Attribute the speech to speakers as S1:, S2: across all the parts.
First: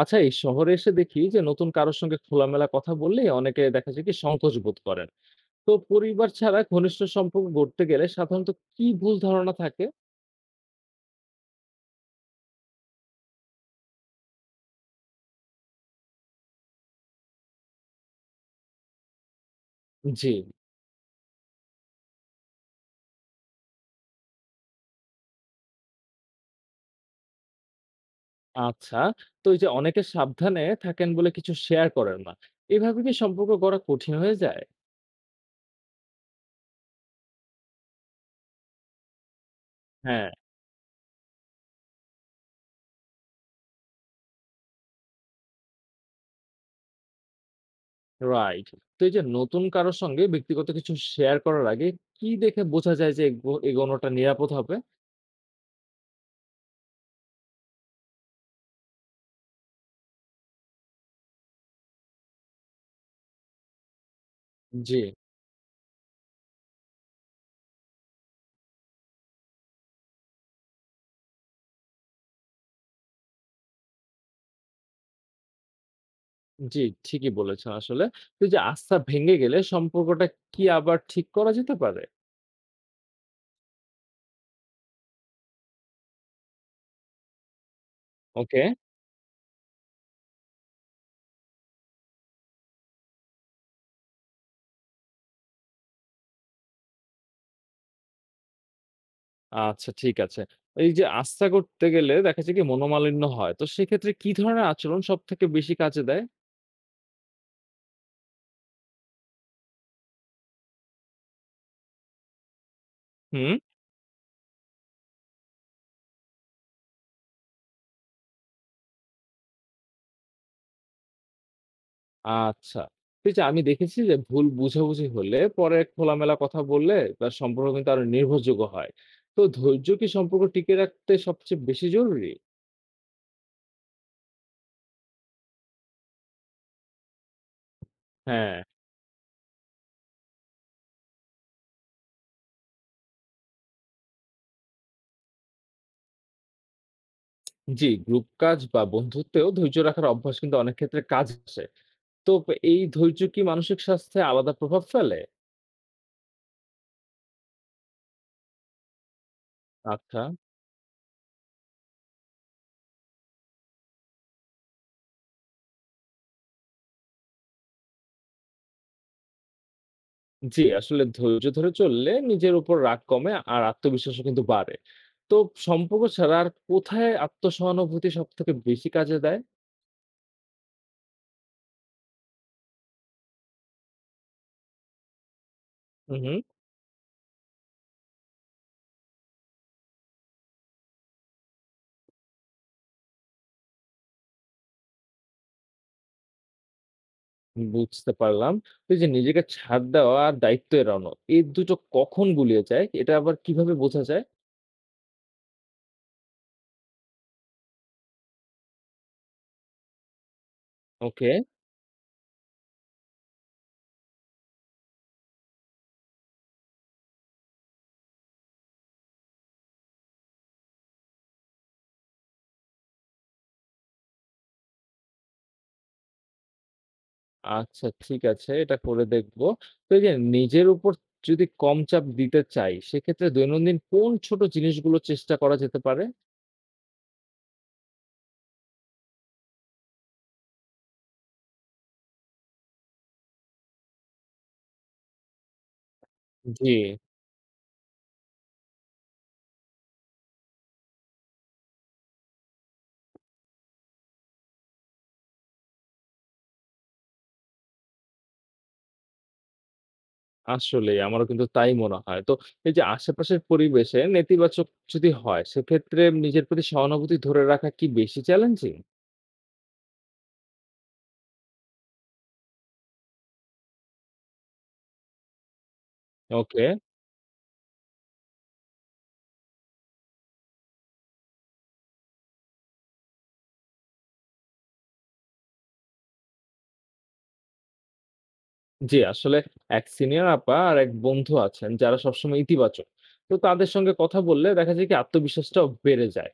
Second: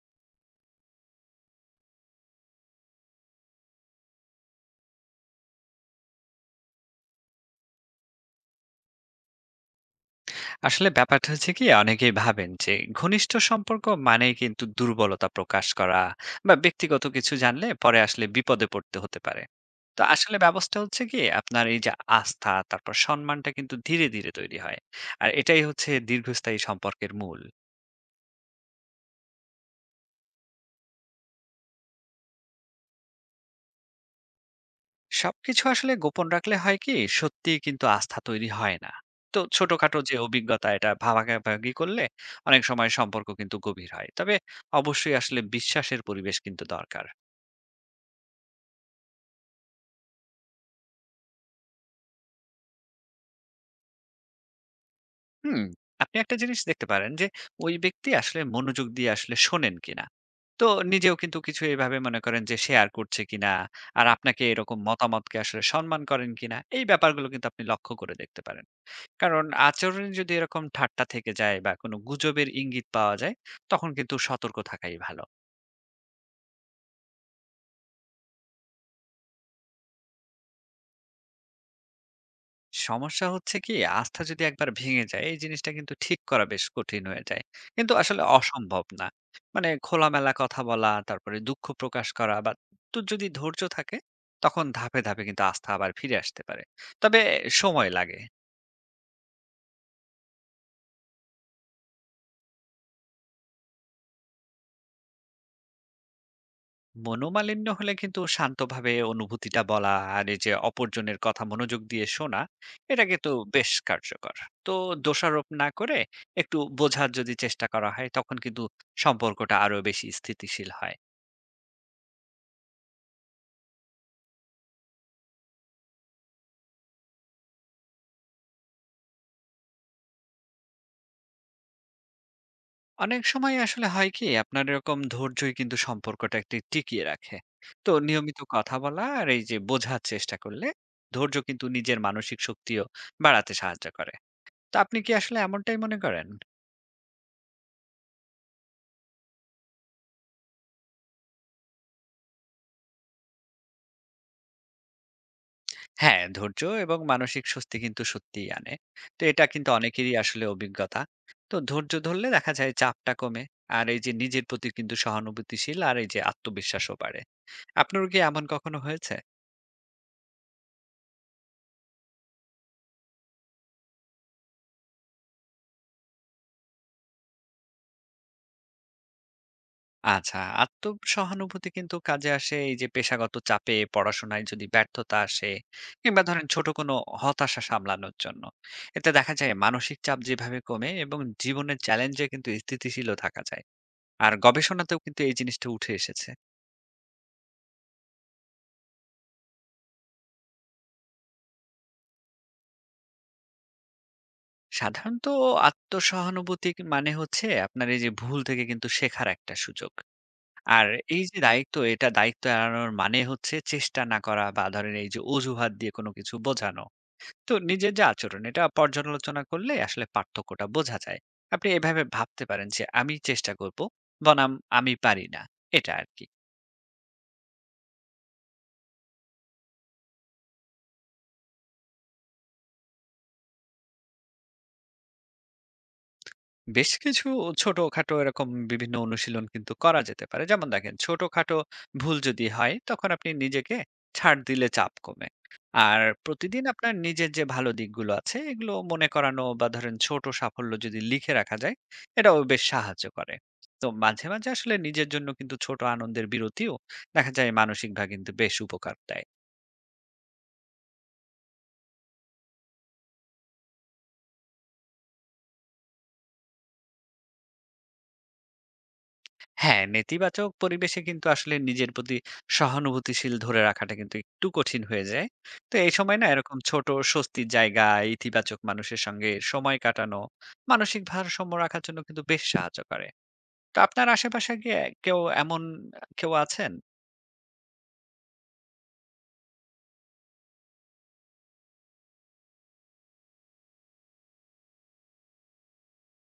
S1: আচ্ছা, এই শহরে এসে দেখি যে নতুন কারোর সঙ্গে খোলামেলা কথা বললে অনেকে দেখা যায় কি সংকোচ বোধ করেন। তো পরিবার ছাড়া ঘনিষ্ঠ সম্পর্ক গড়তে গেলে সাধারণত কি ভুল ধারণা থাকে?
S2: আসলে ব্যাপারটা হচ্ছে কি অনেকেই ভাবেন যে ঘনিষ্ঠ সম্পর্ক মানেই কিন্তু দুর্বলতা প্রকাশ করা বা ব্যক্তিগত কিছু জানলে পরে আসলে বিপদে পড়তে হতে পারে। তো
S1: জি।
S2: আসলে ব্যবস্থা হচ্ছে কি আপনার এই যে আস্থা তারপর সম্মানটা কিন্তু ধীরে ধীরে তৈরি হয়। আর এটাই হচ্ছে দীর্ঘস্থায়ী সম্পর্কের মূল।
S1: আচ্ছা। তো এই যে অনেকে সাবধানে থাকেন বলে কিছু শেয়ার করেন না, এভাবে কি সম্পর্ক গড়া কঠিন হয়ে যায়?
S2: সবকিছু আসলে গোপন রাখলে হয় কি সত্যিই কিন্তু আস্থা তৈরি হয় না। তো ছোটখাটো যে
S1: হ্যাঁ।
S2: অভিজ্ঞতা এটা ভাগাভাগি করলে অনেক সময় সম্পর্ক কিন্তু গভীর হয়, তবে অবশ্যই আসলে বিশ্বাসের পরিবেশ কিন্তু দরকার।
S1: রাইট। তো এই যে নতুন কারোর সঙ্গে ব্যক্তিগত কিছু শেয়ার করার আগে কি দেখে বোঝা যায় যে এগোনোটা নিরাপদ হবে?
S2: হুম, আপনি একটা জিনিস দেখতে পারেন যে ওই ব্যক্তি আসলে মনোযোগ দিয়ে আসলে শোনেন কিনা। তো নিজেও কিন্তু কিছু এভাবে মনে করেন যে শেয়ার করছে কিনা, আর আপনাকে এরকম
S1: জি।
S2: মতামতকে আসলে সম্মান করেন কিনা এই ব্যাপারগুলো কিন্তু আপনি লক্ষ্য করে দেখতে পারেন। কারণ আচরণে যদি এরকম ঠাট্টা থেকে যায় বা কোনো গুজবের ইঙ্গিত পাওয়া যায় তখন কিন্তু সতর্ক থাকাই ভালো।
S1: জি, ঠিকই বলেছেন আসলে। তো এই যে আস্থা ভেঙে গেলে সম্পর্কটা কি আবার ঠিক করা যেতে পারে?
S2: সমস্যা হচ্ছে কি আস্থা যদি একবার ভেঙে যায় এই জিনিসটা কিন্তু ঠিক করা বেশ কঠিন হয়ে যায়, কিন্তু আসলে
S1: ওকে।
S2: অসম্ভব না। মানে খোলামেলা কথা বলা তারপরে দুঃখ প্রকাশ করা বা তো যদি ধৈর্য থাকে তখন ধাপে ধাপে কিন্তু আস্থা আবার ফিরে আসতে পারে, তবে সময় লাগে।
S1: আচ্ছা, ঠিক আছে। এই যে আস্থা করতে গেলে দেখা যায় কি মনোমালিন্য হয়। তো সেক্ষেত্রে কি ধরনের আচরণ সবথেকে বেশি কাজে দেয়?
S2: মনোমালিন্য হলে কিন্তু শান্তভাবে অনুভূতিটা বলা আর এই যে অপরজনের কথা মনোযোগ দিয়ে শোনা এটা কিন্তু
S1: হুম।
S2: বেশ কার্যকর। তো দোষারোপ না করে একটু বোঝার যদি চেষ্টা করা হয় তখন কিন্তু সম্পর্কটা আরো বেশি স্থিতিশীল হয়।
S1: আচ্ছা। তো এই যে আমি দেখেছি যে ভুল বুঝাবুঝি হলে পরে খোলামেলা কথা বললে তার সম্পর্ক কিন্তু আরো নির্ভরযোগ্য হয়। তো ধৈর্য কি সম্পর্ক টিকিয়ে রাখতে সবচেয়ে বেশি জরুরি?
S2: অনেক সময় আসলে হয় কি আপনার এরকম ধৈর্যই কিন্তু সম্পর্কটা একটু টিকিয়ে রাখে। তো নিয়মিত
S1: হ্যাঁ,
S2: কথা বলা আর এই যে বোঝার চেষ্টা করলে ধৈর্য কিন্তু নিজের মানসিক শক্তিও বাড়াতে সাহায্য করে। তো আপনি কি আসলে এমনটাই মনে করেন?
S1: জি, গ্রুপ কাজ বা বন্ধুত্বেও ধৈর্য রাখার অভ্যাস কিন্তু অনেক ক্ষেত্রে কাজ আসে। তো এই ধৈর্য কি মানসিক স্বাস্থ্যে আলাদা প্রভাব ফেলে?
S2: হ্যাঁ, ধৈর্য এবং মানসিক স্বস্তি কিন্তু সত্যিই আনে। তো এটা কিন্তু অনেকেরই
S1: আচ্ছা।
S2: আসলে অভিজ্ঞতা। তো ধৈর্য ধরলে দেখা যায় চাপটা কমে আর এই যে নিজের প্রতি কিন্তু সহানুভূতিশীল আর এই যে আত্মবিশ্বাসও বাড়ে। আপনার কি এমন কখনো হয়েছে?
S1: জি, আসলে ধৈর্য ধরে চললে নিজের উপর রাগ কমে আর আত্মবিশ্বাসও কিন্তু বাড়ে। তো সম্পর্ক ছাড়া আর কোথায় আত্মসহানুভূতি সবথেকে বেশি কাজে দেয়?
S2: আচ্ছা, আত্মসহানুভূতি কিন্তু কাজে আসে এই যে পেশাগত চাপে, পড়াশোনায় যদি ব্যর্থতা আসে
S1: হুম,
S2: কিংবা
S1: হুম।
S2: ধরেন ছোট কোনো হতাশা সামলানোর জন্য। এতে দেখা যায় মানসিক চাপ যেভাবে কমে এবং জীবনের চ্যালেঞ্জে কিন্তু স্থিতিশীলও থাকা যায়। আর গবেষণাতেও কিন্তু এই জিনিসটা উঠে এসেছে।
S1: বুঝতে পারলাম। তো এই যে নিজেকে ছাড় দেওয়া আর দায়িত্ব এড়ানো, এই দুটো কখন গুলিয়ে যায়? এটা আবার কিভাবে বোঝা যায়?
S2: সাধারণত আত্মসহানুভূতি মানে হচ্ছে আপনার এই যে ভুল থেকে কিন্তু শেখার একটা সুযোগ। আর এই
S1: ওকে।
S2: যে দায়িত্ব, এটা দায়িত্ব এড়ানোর মানে হচ্ছে চেষ্টা না করা বা ধরেন এই যে অজুহাত দিয়ে কোনো কিছু বোঝানো। তো নিজের যে আচরণ এটা পর্যালোচনা করলে আসলে পার্থক্যটা বোঝা যায়। আপনি এভাবে ভাবতে পারেন যে আমি চেষ্টা করব বনাম আমি পারি না, এটা আর কি।
S1: আচ্ছা, ঠিক আছে, এটা করে দেখব। তো এই যে নিজের উপর যদি কম চাপ দিতে চাই, সেক্ষেত্রে দৈনন্দিন কোন ছোট জিনিসগুলো চেষ্টা করা যেতে পারে?
S2: বেশ কিছু ছোটখাটো এরকম বিভিন্ন অনুশীলন কিন্তু করা যেতে পারে, যেমন দেখেন ছোটখাটো ভুল যদি হয় তখন আপনি নিজেকে ছাড় দিলে চাপ কমে। আর প্রতিদিন
S1: জি।
S2: আপনার নিজের যে ভালো দিকগুলো আছে এগুলো মনে করানো বা ধরেন ছোট সাফল্য যদি লিখে রাখা যায় এটাও বেশ সাহায্য করে। তো মাঝে মাঝে আসলে নিজের জন্য কিন্তু ছোট আনন্দের বিরতিও দেখা যায় মানসিকভাবে কিন্তু বেশ উপকার দেয়।
S1: আসলেই আমারও কিন্তু তাই মনে হয়। তো এই যে আশেপাশের পরিবেশে নেতিবাচক যদি হয়, সেক্ষেত্রে নিজের প্রতি সহানুভূতি ধরে রাখা কি বেশি চ্যালেঞ্জিং?
S2: হ্যাঁ, নেতিবাচক পরিবেশে কিন্তু আসলে নিজের প্রতি সহানুভূতিশীল ধরে রাখাটা কিন্তু একটু কঠিন হয়ে যায়। তো এই সময় না এরকম
S1: ওকে।
S2: ছোট স্বস্তির জায়গা, ইতিবাচক মানুষের সঙ্গে সময় কাটানো, মানসিক ভারসাম্য রাখার জন্য কিন্তু বেশ সাহায্য করে। তো আপনার আশেপাশে কি কেউ এমন কেউ আছেন?
S1: জি, আসলে এক সিনিয়র আপা আর এক বন্ধু আছেন যারা সবসময় ইতিবাচক। তো তাদের সঙ্গে কথা বললে দেখা যায় কি আত্মবিশ্বাসটাও বেড়ে যায়।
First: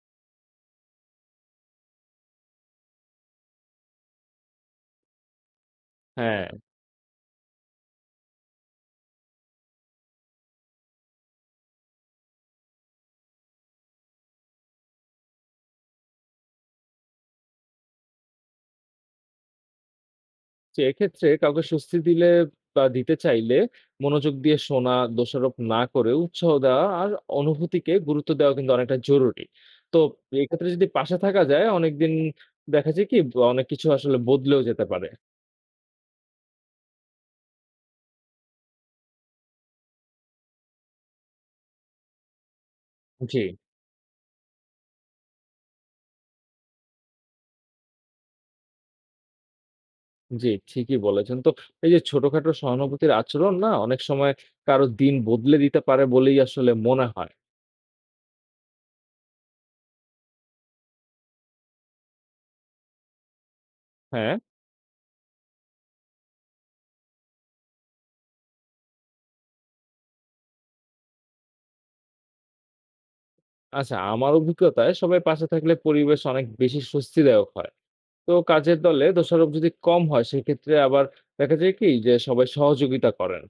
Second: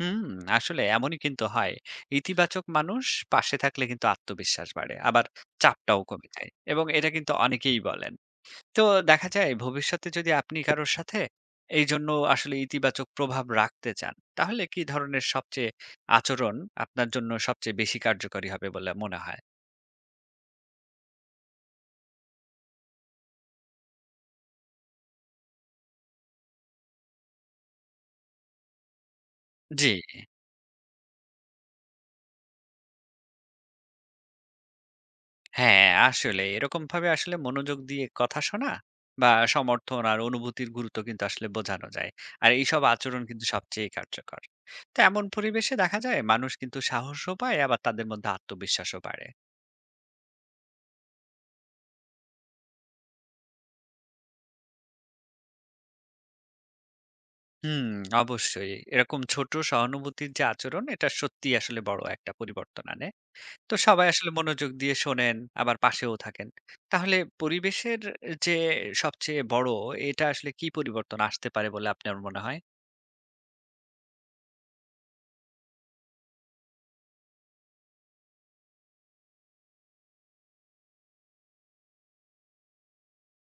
S2: হুম, আসলে এমনই কিন্তু হয়। ইতিবাচক মানুষ পাশে থাকলে কিন্তু আত্মবিশ্বাস বাড়ে। আবার চাপটাও কমে
S1: হ্যাঁ।
S2: যায় এবং এটা কিন্তু অনেকেই বলেন। তো দেখা যায় ভবিষ্যতে যদি আপনি কারোর সাথে এই জন্য আসলে ইতিবাচক প্রভাব রাখতে চান তাহলে কি ধরনের সবচেয়ে আচরণ আপনার জন্য সবচেয়ে বেশি কার্যকরী হবে বলে মনে হয়?
S1: যে এক্ষেত্রে কাউকে স্বস্তি দিলে বা দিতে চাইলে মনোযোগ দিয়ে শোনা, দোষারোপ না করে উৎসাহ দেওয়া আর অনুভূতিকে গুরুত্ব দেওয়া কিন্তু অনেকটা জরুরি।
S2: জি।
S1: তো এক্ষেত্রে যদি পাশে থাকা যায় অনেকদিন, দেখা যায় কি অনেক কিছু আসলে বদলেও যেতে পারে।
S2: হ্যাঁ, আসলে এরকম ভাবে আসলে মনোযোগ দিয়ে কথা শোনা বা সমর্থন আর অনুভূতির গুরুত্ব কিন্তু আসলে বোঝানো যায়। আর এইসব আচরণ
S1: জি,
S2: কিন্তু সবচেয়ে কার্যকর। তো এমন পরিবেশে দেখা যায় মানুষ কিন্তু সাহসও পায় আবার তাদের মধ্যে আত্মবিশ্বাসও বাড়ে।
S1: জি, ঠিকই বলেছেন। তো এই যে ছোটখাটো সহানুভূতির আচরণ না অনেক সময় কারো দিন বদলে দিতে পারে বলেই আসলে মনে হয়।
S2: হুম, অবশ্যই। এরকম ছোট সহানুভূতির যে আচরণ, এটা সত্যিই আসলে বড় একটা পরিবর্তন আনে। তো সবাই আসলে
S1: হ্যাঁ?
S2: মনোযোগ দিয়ে শোনেন, আবার পাশেও থাকেন। তাহলে পরিবেশের যে সবচেয়ে বড়, এটা আসলে কি পরিবর্তন আসতে পারে বলে আপনার মনে হয়?
S1: আচ্ছা, আমার অভিজ্ঞতায় সবাই পাশে থাকলে পরিবেশ অনেক বেশি স্বস্তিদায়ক হয়। তো কাজের দলে দোষারোপ যদি কম হয় সেক্ষেত্রে আবার দেখা যায় কি যে সবাই সহযোগিতা করেন।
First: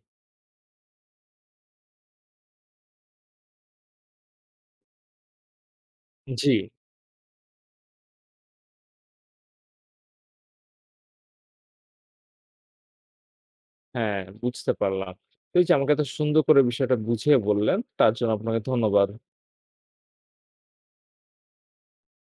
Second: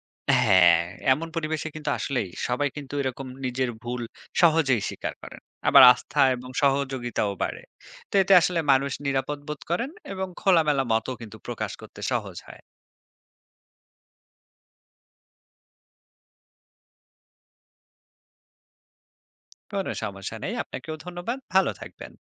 S2: হ্যাঁ, এমন পরিবেশে কিন্তু আসলেই সবাই কিন্তু এরকম নিজের ভুল সহজেই স্বীকার করেন। আবার আস্থা এবং
S1: জি,
S2: সহযোগিতাও বাড়ে। তো এতে আসলে মানুষ নিরাপদ বোধ করেন এবং খোলামেলা মতও কিন্তু প্রকাশ করতে সহজ হয়।
S1: হ্যাঁ, বুঝতে পারলাম। তো এই যে আমাকে এত সুন্দর করে বিষয়টা বুঝিয়ে বললেন তার জন্য আপনাকে ধন্যবাদ।
S2: কোনো সমস্যা নেই। আপনাকেও ধন্যবাদ। ভালো থাকবেন।